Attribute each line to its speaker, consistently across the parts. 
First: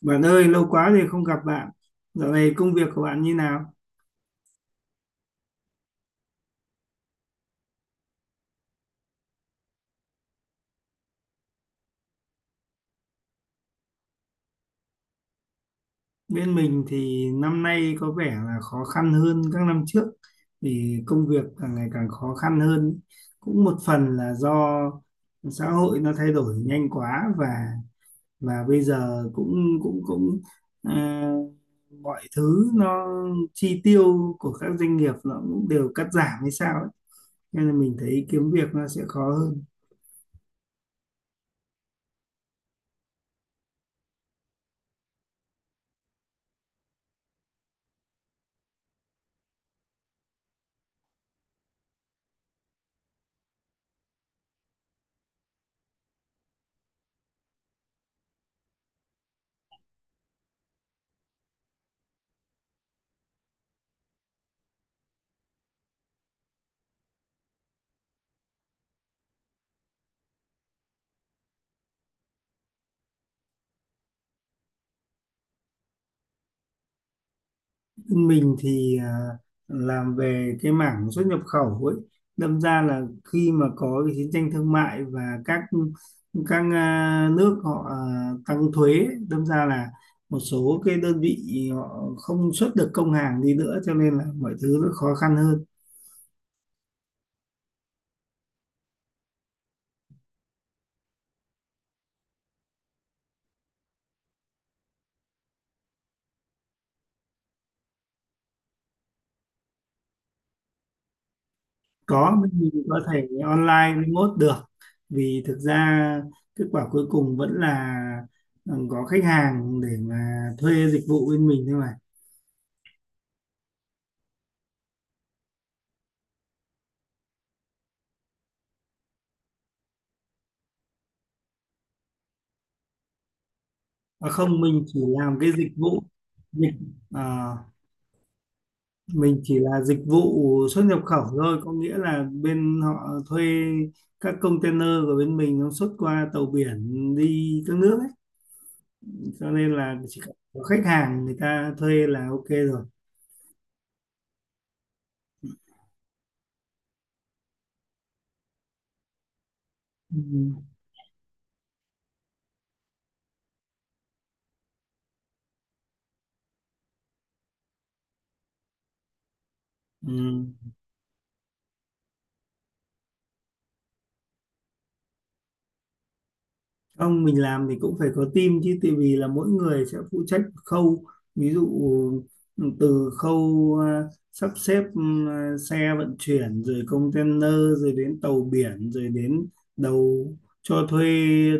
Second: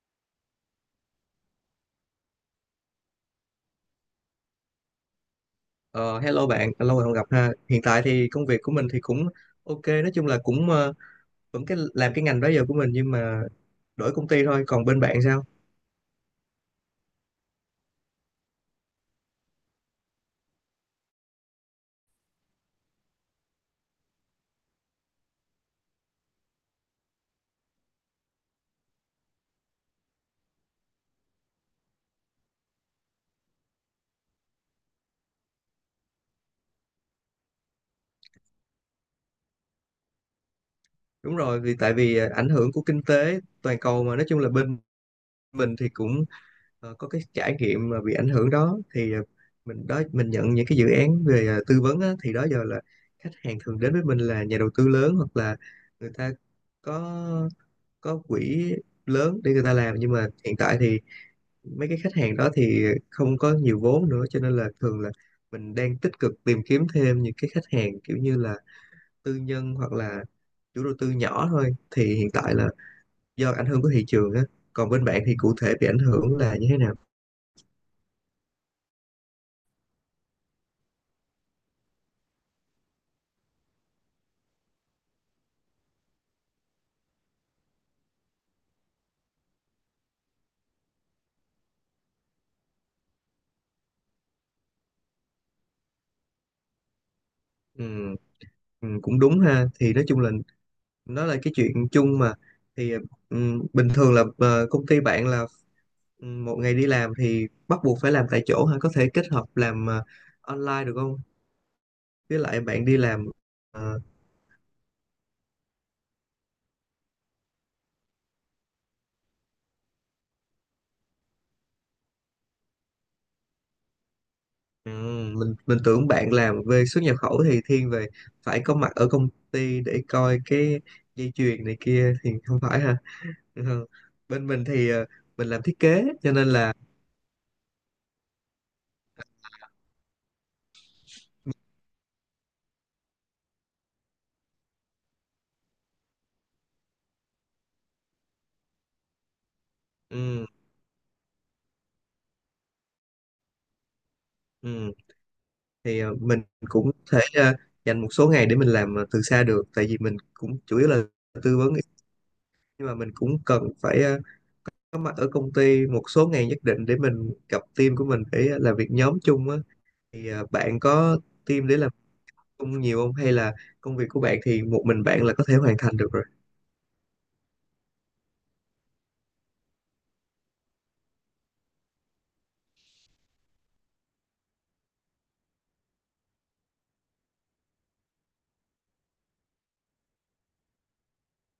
Speaker 1: Bạn ơi, lâu quá rồi không gặp bạn. Dạo này công việc của bạn như nào?
Speaker 2: Ờ, Hello bạn, lâu rồi không gặp ha. Hiện tại thì công việc của mình thì cũng ok, nói chung là cũng vẫn cái làm cái ngành đó giờ của mình nhưng mà đổi công ty thôi. Còn bên bạn sao?
Speaker 1: Bên mình thì năm nay có vẻ là khó khăn hơn các năm trước vì công việc càng ngày càng khó khăn hơn. Cũng một phần là do xã hội nó thay đổi nhanh quá và bây giờ cũng cũng cũng à, mọi thứ nó chi tiêu của các doanh nghiệp nó cũng đều cắt giảm hay sao ấy. Nên là mình thấy kiếm việc nó sẽ khó hơn.
Speaker 2: Đúng rồi, vì tại vì ảnh hưởng của kinh tế toàn cầu mà nói chung là bên mình thì cũng có cái trải nghiệm mà bị ảnh hưởng đó thì mình nhận những cái dự án về tư vấn á, thì đó giờ là khách hàng thường đến với mình là nhà đầu tư lớn hoặc là người ta có có quỹ lớn để người ta làm, nhưng mà hiện tại thì mấy cái khách hàng đó thì không có nhiều vốn nữa cho nên là thường là mình đang tích cực tìm kiếm thêm những cái khách hàng kiểu như là tư nhân hoặc là chủ đầu tư nhỏ thôi, thì hiện tại là do ảnh hưởng của thị trường á. Còn bên bạn thì cụ thể bị ảnh hưởng là như thế nào?
Speaker 1: Mình thì làm về cái mảng xuất nhập khẩu ấy, đâm ra là khi mà có cái chiến tranh thương mại và các nước họ tăng thuế ấy, đâm ra là một số cái đơn vị họ không xuất được công hàng đi nữa, cho nên là mọi thứ nó khó khăn hơn.
Speaker 2: Ừ, ừ, cũng đúng ha. Thì nói chung là nó là cái chuyện chung mà. Thì ừ, bình thường là công ty bạn là một ngày đi làm thì bắt buộc phải làm tại chỗ ha, có thể kết hợp làm online được không,
Speaker 1: Có,
Speaker 2: với lại
Speaker 1: mình
Speaker 2: bạn đi
Speaker 1: có
Speaker 2: làm
Speaker 1: thể
Speaker 2: ờ,
Speaker 1: online remote được. Vì thực ra kết quả cuối cùng vẫn là có khách hàng để mà thuê dịch vụ bên mình thôi mà.
Speaker 2: ừ? Mình tưởng bạn làm về xuất nhập khẩu thì thiên về phải có mặt ở công ty để coi cái dây chuyền này kia, thì không phải ha. Ừ.
Speaker 1: À,
Speaker 2: Bên
Speaker 1: không,
Speaker 2: mình
Speaker 1: mình
Speaker 2: thì
Speaker 1: chỉ làm
Speaker 2: mình
Speaker 1: cái
Speaker 2: làm
Speaker 1: dịch
Speaker 2: thiết
Speaker 1: vụ.
Speaker 2: kế cho nên là
Speaker 1: dịch à, mình chỉ là dịch vụ xuất nhập khẩu thôi, có nghĩa là bên họ thuê các container của bên mình nó xuất qua tàu biển đi các nước ấy, cho nên là chỉ cần
Speaker 2: ừ,
Speaker 1: có khách hàng người ta thuê là ok rồi.
Speaker 2: ừ, thì mình cũng thể dành một số ngày để mình làm từ xa được, tại vì mình cũng
Speaker 1: Ừ.
Speaker 2: chủ yếu là tư vấn, nhưng mà mình cũng cần phải có mặt ở công ty một số ngày nhất định để mình gặp team của mình, để làm việc nhóm chung á. Thì
Speaker 1: Ừ.
Speaker 2: bạn có team để làm không nhiều không? Hay là công việc của bạn thì một mình bạn là có thể hoàn thành được rồi?
Speaker 1: Không, mình làm thì cũng phải có team chứ, tại vì là mỗi người sẽ phụ trách một khâu. Ví dụ từ khâu sắp xếp xe vận chuyển, rồi container, rồi đến tàu biển, rồi đến đầu cho thuê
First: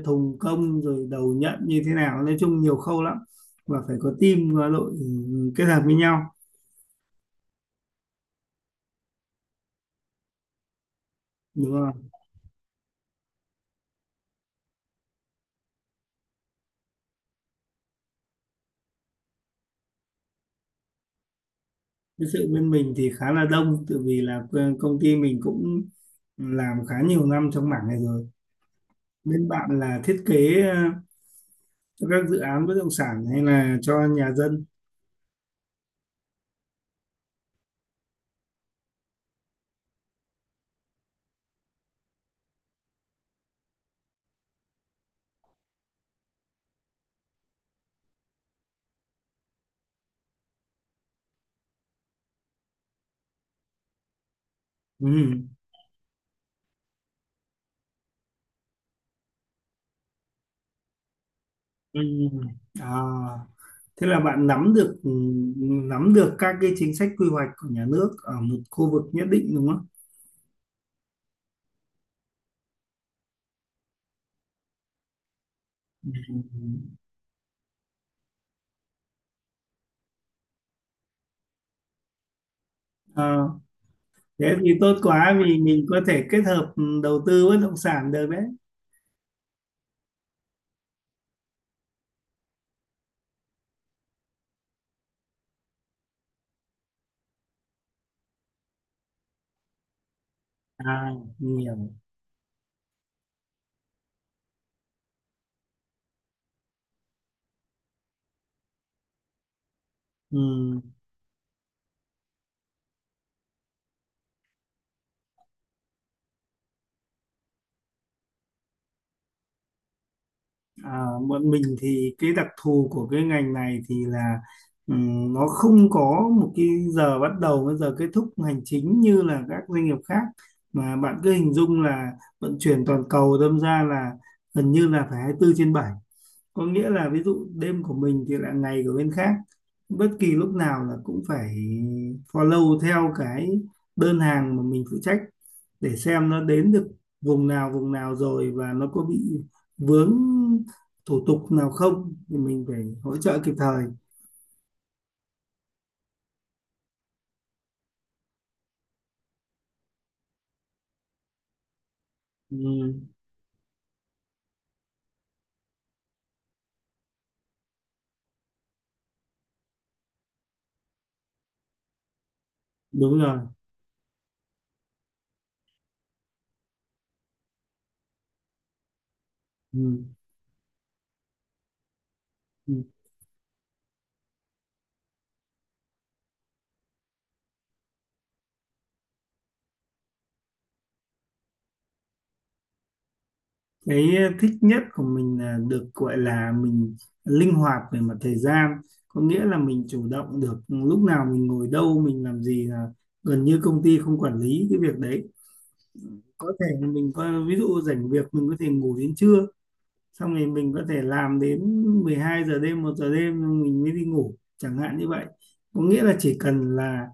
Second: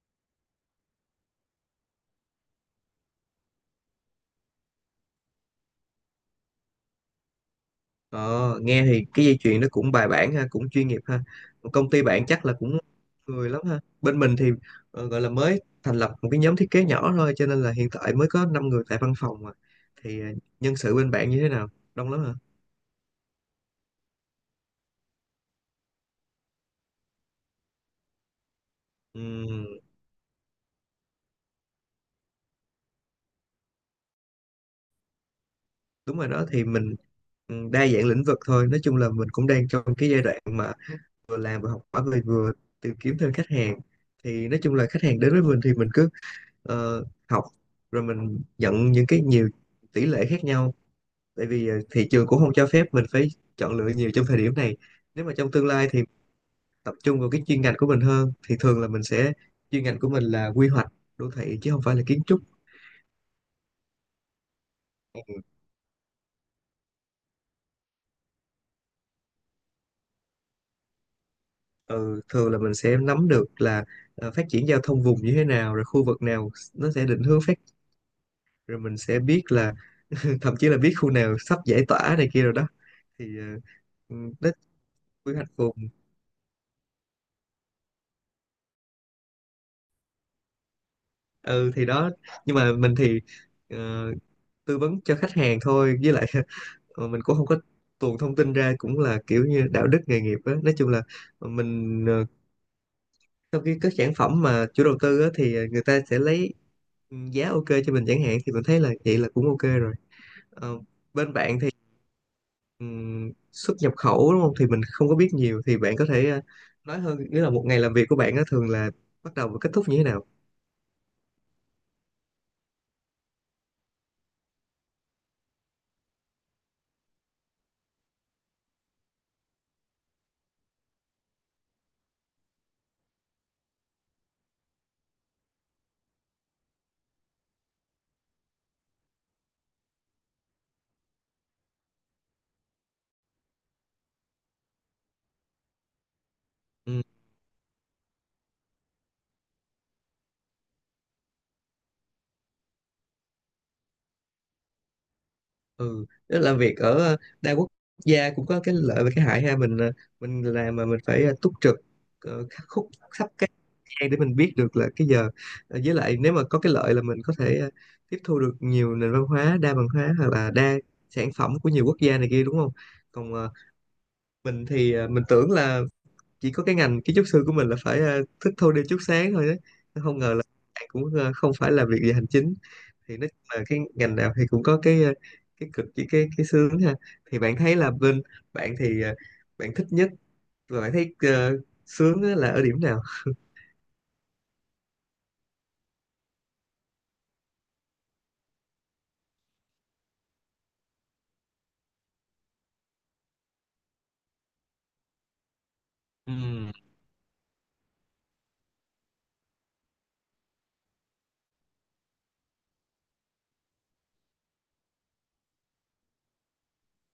Speaker 1: thùng công, rồi đầu nhận như thế nào, nói chung nhiều khâu lắm, và phải có team và đội kết hợp với nhau,
Speaker 2: Ờ, nghe thì cái dây chuyền nó cũng bài bản ha, cũng chuyên nghiệp ha.
Speaker 1: đúng
Speaker 2: Còn công ty
Speaker 1: không?
Speaker 2: bạn chắc là cũng người lắm ha. Bên mình thì gọi là mới thành lập một cái nhóm thiết kế nhỏ thôi, cho nên là hiện tại mới có 5 người tại văn phòng mà. Thì nhân sự bên bạn như thế nào? Đông lắm
Speaker 1: Cái
Speaker 2: hả?
Speaker 1: sự bên mình thì khá là đông, tại vì là công ty mình cũng làm khá nhiều năm trong mảng này rồi. Bên
Speaker 2: Ừm,
Speaker 1: bạn là thiết kế cho các dự án bất động sản hay là cho nhà dân?
Speaker 2: đúng rồi đó. Thì mình đa dạng lĩnh vực thôi. Nói chung là mình cũng đang trong cái giai đoạn mà vừa làm vừa học hỏi, vừa vừa tìm kiếm thêm khách hàng. Thì nói chung là khách hàng đến với mình thì mình cứ học, rồi mình nhận những cái nhiều tỷ lệ khác nhau, tại vì thị trường cũng không cho phép mình phải chọn lựa nhiều trong thời điểm này. Nếu mà
Speaker 1: Ừ.
Speaker 2: trong tương lai thì tập trung vào cái chuyên ngành của mình hơn, thì thường là mình sẽ chuyên ngành của mình là quy hoạch đô thị chứ không phải
Speaker 1: Ừ.
Speaker 2: là kiến trúc.
Speaker 1: À, thế là bạn nắm được các cái chính sách quy hoạch của nhà nước ở một khu vực nhất định, đúng không?
Speaker 2: Ừ, thường là mình sẽ nắm được là phát triển giao thông vùng như thế nào, rồi khu vực nào nó sẽ định hướng phát, rồi mình sẽ biết là thậm chí là biết khu nào sắp giải tỏa này kia rồi đó. Thì
Speaker 1: Ờ,
Speaker 2: ừ,
Speaker 1: thế
Speaker 2: đất
Speaker 1: thì tốt
Speaker 2: quy
Speaker 1: quá,
Speaker 2: hoạch
Speaker 1: vì
Speaker 2: phù.
Speaker 1: mình có thể kết hợp đầu tư bất động sản được đấy.
Speaker 2: Ừ thì đó, nhưng mà mình thì ờ, tư vấn cho khách hàng thôi, với lại mình cũng không có tuồn thông tin ra, cũng là kiểu như đạo đức nghề nghiệp á. Nói chung là
Speaker 1: À, mình hiểu.
Speaker 2: mình sau khi có sản phẩm mà chủ đầu tư á thì người ta sẽ lấy giá ok cho mình chẳng hạn, thì mình thấy là vậy là cũng ok rồi.
Speaker 1: Ừ.
Speaker 2: Ờ, bên bạn thì xuất nhập khẩu đúng không, thì mình không có biết nhiều, thì bạn có thể nói hơn, nghĩa là một ngày làm việc của bạn á thường là bắt đầu và kết thúc như thế nào.
Speaker 1: À, bọn mình thì cái đặc thù của cái ngành này thì là nó không có một cái giờ bắt đầu với giờ kết thúc hành chính như là các doanh nghiệp khác, mà bạn cứ hình dung là vận chuyển toàn cầu, đâm ra là gần như là phải 24 trên bảy. Có nghĩa là ví dụ đêm của mình thì là ngày của bên khác, bất kỳ lúc nào là cũng phải follow theo cái đơn hàng mà mình phụ trách để xem nó đến được
Speaker 2: Ừ.
Speaker 1: vùng nào rồi và nó có bị vướng thủ tục nào không, thì mình phải hỗ trợ kịp thời.
Speaker 2: Ừ, tức là việc ở đa quốc gia cũng có cái lợi và cái hại ha. Mình mình làm mà mình phải túc trực khắc khúc
Speaker 1: Ừ,
Speaker 2: sắp cái gian để mình biết được là cái giờ. Ờ, với lại nếu mà có cái lợi là mình có thể tiếp thu được nhiều nền văn hóa, đa văn hóa, hoặc là đa sản phẩm của nhiều quốc gia này kia đúng không.
Speaker 1: đúng
Speaker 2: Còn
Speaker 1: rồi.
Speaker 2: mình thì mình tưởng là chỉ có cái ngành kiến trúc sư của mình là phải thức thâu đêm chút sáng thôi
Speaker 1: Ừ.
Speaker 2: đó, không ngờ là cũng không phải là việc về hành chính.
Speaker 1: Ừ.
Speaker 2: Thì nói chung là cái ngành nào thì cũng có cái cái cực với cái sướng ha. Thì bạn thấy là bên bạn thì bạn thích nhất và bạn thấy sướng á là ở điểm nào?
Speaker 1: Cái thích nhất của mình là được gọi là mình linh hoạt về mặt thời gian, có nghĩa là mình chủ động được lúc nào mình ngồi đâu mình làm gì, là gần như công ty không quản lý cái việc đấy. Có thể
Speaker 2: Ừm.
Speaker 1: là mình có ví dụ rảnh việc mình có thể ngủ đến trưa, xong rồi mình có thể làm đến 12 giờ đêm, 1 giờ đêm xong mình mới đi ngủ, chẳng hạn như vậy. Có nghĩa là chỉ cần là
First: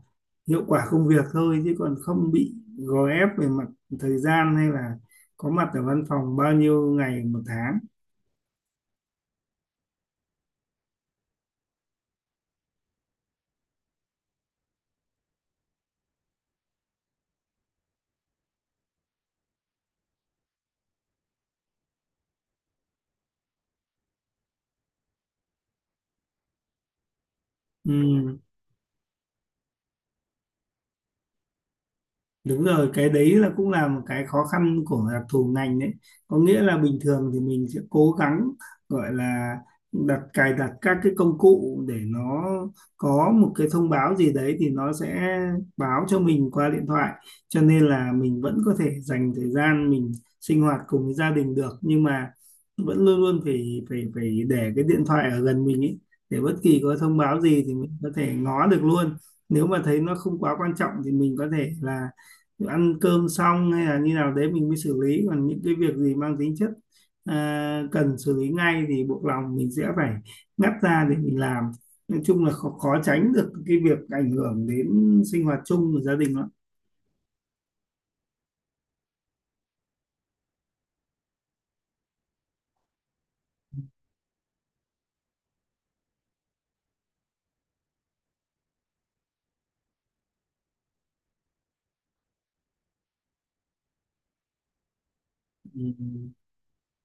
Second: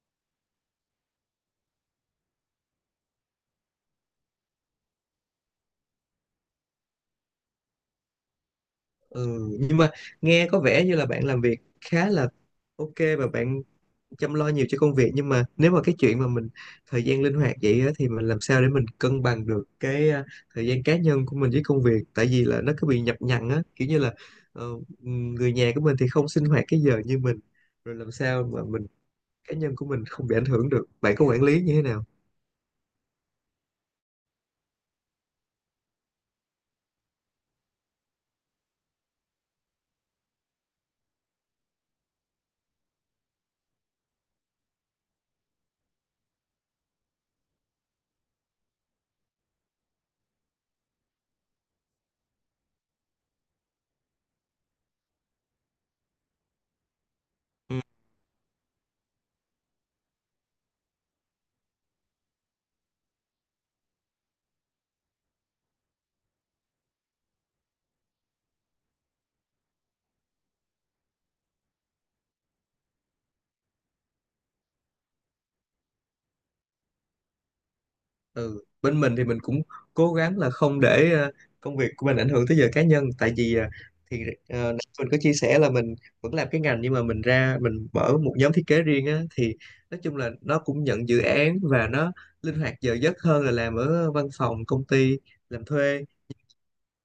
Speaker 1: hiệu quả công việc thôi, chứ còn không bị gò ép về mặt thời gian hay là có mặt ở văn phòng bao nhiêu ngày một tháng.
Speaker 2: Ừ, nhưng mà nghe có vẻ như là bạn làm việc khá là ok và bạn chăm lo nhiều cho công việc. Nhưng mà nếu mà cái chuyện mà mình thời gian linh hoạt vậy á, thì mình làm sao để mình cân bằng được cái thời gian cá nhân của mình với công việc, tại vì là nó cứ bị nhập nhằng á, kiểu như là ờ, người nhà của mình thì không sinh hoạt cái giờ như mình, rồi làm
Speaker 1: Ừ.
Speaker 2: sao mà mình cá nhân của mình không bị ảnh hưởng, được bạn có quản lý như thế nào?
Speaker 1: Đúng rồi, cái đấy là cũng là một cái khó khăn của đặc thù ngành đấy. Có nghĩa là bình thường thì mình sẽ cố gắng gọi là đặt cài đặt các cái công cụ, để nó có một cái thông báo gì đấy thì nó sẽ báo cho mình qua điện thoại. Cho nên là mình vẫn có thể dành thời gian mình sinh hoạt cùng với gia đình được, nhưng mà vẫn luôn luôn phải phải phải để cái điện thoại ở gần mình ấy, để bất kỳ có thông báo gì thì
Speaker 2: Ừ.
Speaker 1: mình có thể ngó được luôn. Nếu mà thấy nó không quá quan trọng thì mình có thể là ăn cơm xong hay là như nào đấy mình mới xử lý, còn những cái việc gì mang tính chất cần xử lý ngay thì buộc lòng mình sẽ phải ngắt ra để mình làm. Nói chung là khó, khó tránh được cái việc ảnh hưởng đến sinh hoạt chung của gia đình đó.
Speaker 2: Ừ, bên mình thì mình cũng cố gắng là không để công việc của mình ảnh hưởng tới giờ cá nhân, tại vì thì nãy mình có chia sẻ là mình vẫn làm cái ngành, nhưng mà mình ra mình mở một nhóm thiết kế riêng á, thì nói chung là nó cũng nhận dự án và nó linh hoạt giờ giấc hơn là làm ở văn phòng công ty làm thuê.
Speaker 1: Ừ.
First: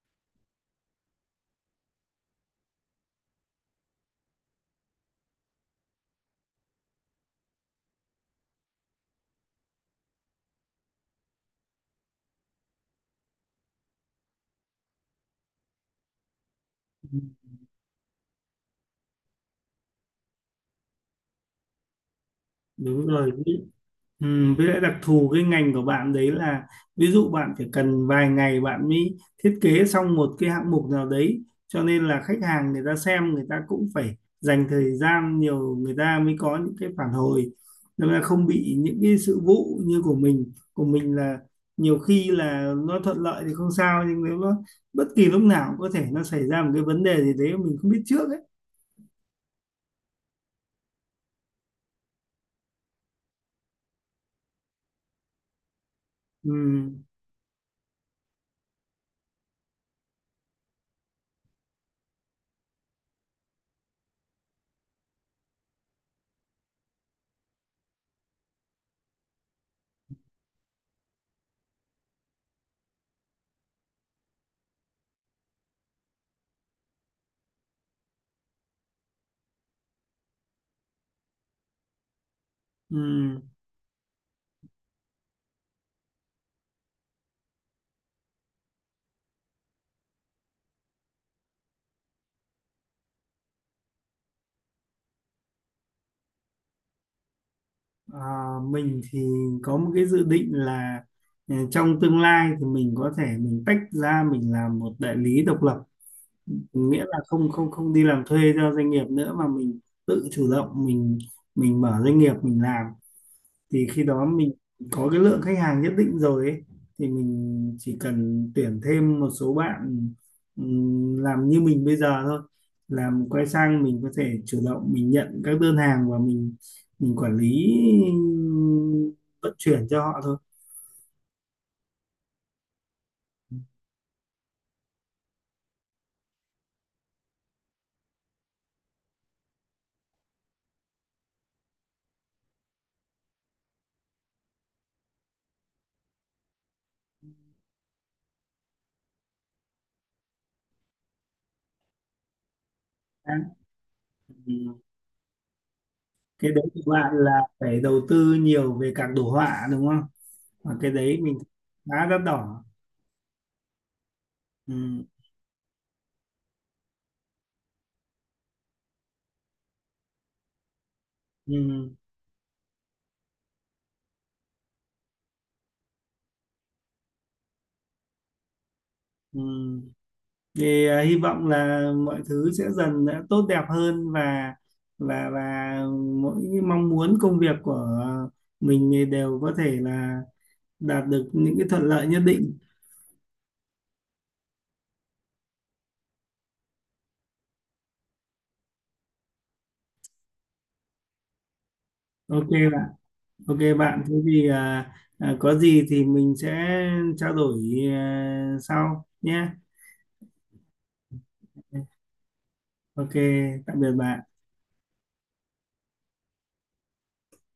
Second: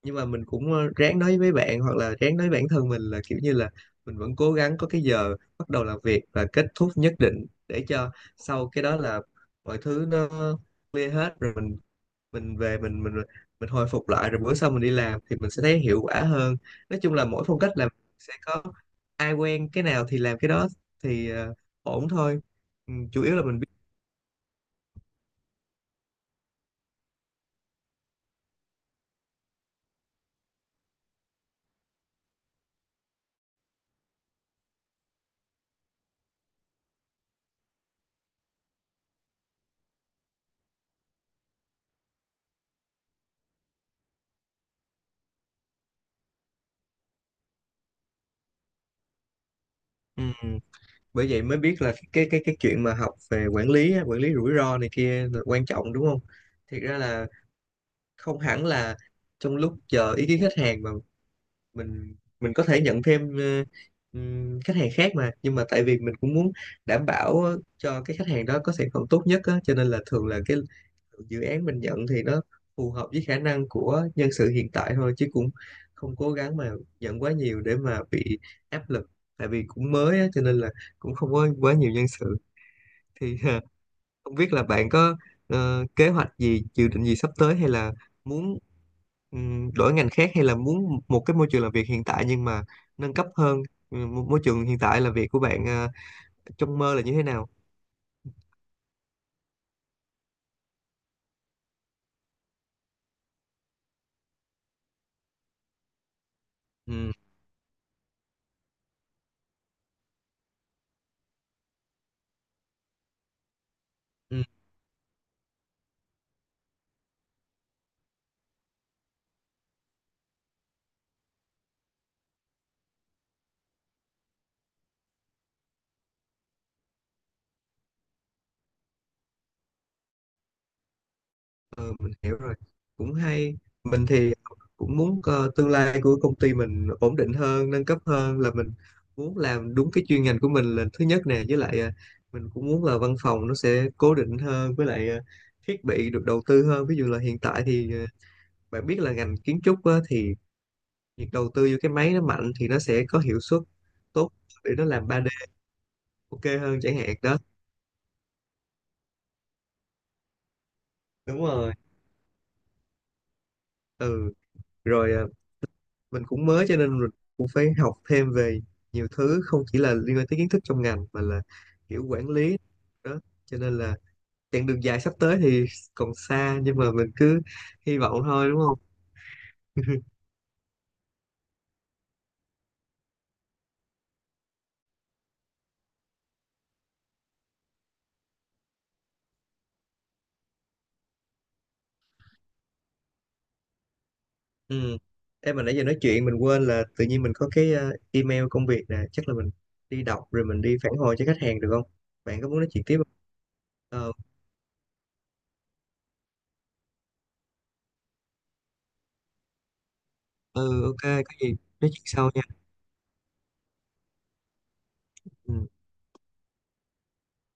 Speaker 2: Nhưng mà mình cũng ráng nói với bạn hoặc là ráng nói với bản thân mình là kiểu như là mình vẫn cố gắng có cái giờ bắt đầu làm việc và kết thúc nhất định, để cho sau cái đó là mọi thứ nó clear hết rồi, mình về, mình hồi phục lại, rồi bữa sau mình đi làm thì mình sẽ thấy hiệu quả hơn. Nói chung là mỗi phong cách làm sẽ có, ai quen cái nào thì làm cái đó, thì ổn thôi. Ừ,
Speaker 1: Đúng
Speaker 2: chủ
Speaker 1: rồi.
Speaker 2: yếu là mình biết.
Speaker 1: Ừ, với lại đặc thù cái ngành của bạn đấy là ví dụ bạn phải cần vài ngày bạn mới thiết kế xong một cái hạng mục nào đấy, cho nên là khách hàng người ta xem, người ta cũng phải dành thời gian nhiều người ta mới có những cái phản hồi, nên là không bị những cái sự vụ như của mình là nhiều khi là nó thuận lợi thì không sao, nhưng nếu nó bất kỳ lúc nào cũng có thể nó xảy ra một cái vấn đề gì đấy mà mình không biết trước ấy.
Speaker 2: Ừ, bởi vậy mới biết là cái chuyện mà học về quản lý á, quản lý rủi ro này kia là quan trọng đúng không.
Speaker 1: Ừ.
Speaker 2: Thiệt ra là không hẳn là trong lúc chờ ý kiến khách hàng mà mình có thể nhận thêm khách hàng khác mà. Nhưng mà tại vì mình cũng muốn đảm bảo cho cái khách hàng đó có sản phẩm tốt nhất á, cho nên là thường là cái dự án mình nhận thì nó phù hợp với khả năng của nhân sự hiện tại thôi, chứ cũng không cố gắng mà nhận quá nhiều để mà bị áp lực, tại vì cũng mới á, cho nên là cũng không có quá nhiều nhân sự. Thì
Speaker 1: Ừ.
Speaker 2: không biết là bạn có kế hoạch gì, dự định gì sắp tới, hay là muốn đổi ngành khác, hay là muốn một cái môi trường làm việc hiện tại nhưng mà nâng cấp hơn. Ừ, môi môi trường hiện tại là việc của bạn trong mơ là như thế nào?
Speaker 1: Ờ, mình thì có một cái dự định là trong tương lai thì mình có thể mình tách ra mình làm một đại lý độc lập, nghĩa
Speaker 2: Ừ.
Speaker 1: là không không không đi làm thuê cho doanh nghiệp nữa, mà mình tự chủ động mình mở doanh nghiệp mình làm. Thì khi đó
Speaker 2: Ừ.
Speaker 1: mình có cái lượng khách hàng nhất định rồi ấy, thì mình chỉ cần tuyển thêm một số bạn làm như mình bây giờ thôi, làm quay sang mình có thể chủ động mình nhận các đơn hàng và mình quản lý ừm, vận chuyển cho họ thôi.
Speaker 2: Ờ, mình hiểu rồi, cũng hay. Mình thì cũng muốn, tương lai của công ty mình ổn định hơn, nâng cấp hơn, là mình muốn làm đúng cái chuyên ngành của mình là thứ nhất nè, với lại, mình cũng muốn là văn phòng nó sẽ cố định hơn, với lại, thiết bị được đầu tư hơn. Ví dụ là hiện tại thì, bạn biết là ngành kiến trúc á, thì việc đầu tư vô cái máy nó mạnh thì nó sẽ có hiệu
Speaker 1: Đã.
Speaker 2: suất tốt để
Speaker 1: Ừm,
Speaker 2: nó làm 3D
Speaker 1: cái
Speaker 2: ok
Speaker 1: đấy
Speaker 2: hơn
Speaker 1: của
Speaker 2: chẳng
Speaker 1: bạn
Speaker 2: hạn
Speaker 1: là
Speaker 2: đó.
Speaker 1: phải đầu tư nhiều về các đồ họa, đúng không? Và cái đấy mình
Speaker 2: Đúng rồi,
Speaker 1: khá đắt đỏ.
Speaker 2: ừ.
Speaker 1: Ừm.
Speaker 2: Rồi, mình cũng mới cho nên mình cũng phải học thêm về nhiều thứ, không chỉ là liên quan tới kiến thức trong ngành mà là
Speaker 1: Ừm.
Speaker 2: kiểu quản lý đó. Cho nên là chặng đường dài sắp tới thì còn xa, nhưng mà mình cứ hy vọng thôi đúng không.
Speaker 1: Ừm. Thì hy vọng là mọi thứ sẽ dần đã tốt đẹp hơn và và và mỗi mong muốn công việc của mình thì đều có thể là đạt được những cái thuận lợi nhất định.
Speaker 2: Ừ. Em mà nãy giờ nói chuyện mình quên là tự nhiên mình có cái email công việc nè, chắc là mình đi đọc rồi mình đi phản hồi cho khách hàng được không, bạn có
Speaker 1: Ok
Speaker 2: muốn nói chuyện
Speaker 1: bạn.
Speaker 2: tiếp không?
Speaker 1: Ok bạn,
Speaker 2: Ờ.
Speaker 1: thế thì có gì thì mình sẽ trao đổi sau nhé.
Speaker 2: Ừ, ok, có gì nói chuyện sau nha.
Speaker 1: Ok, tạm biệt bạn.
Speaker 2: Ừ.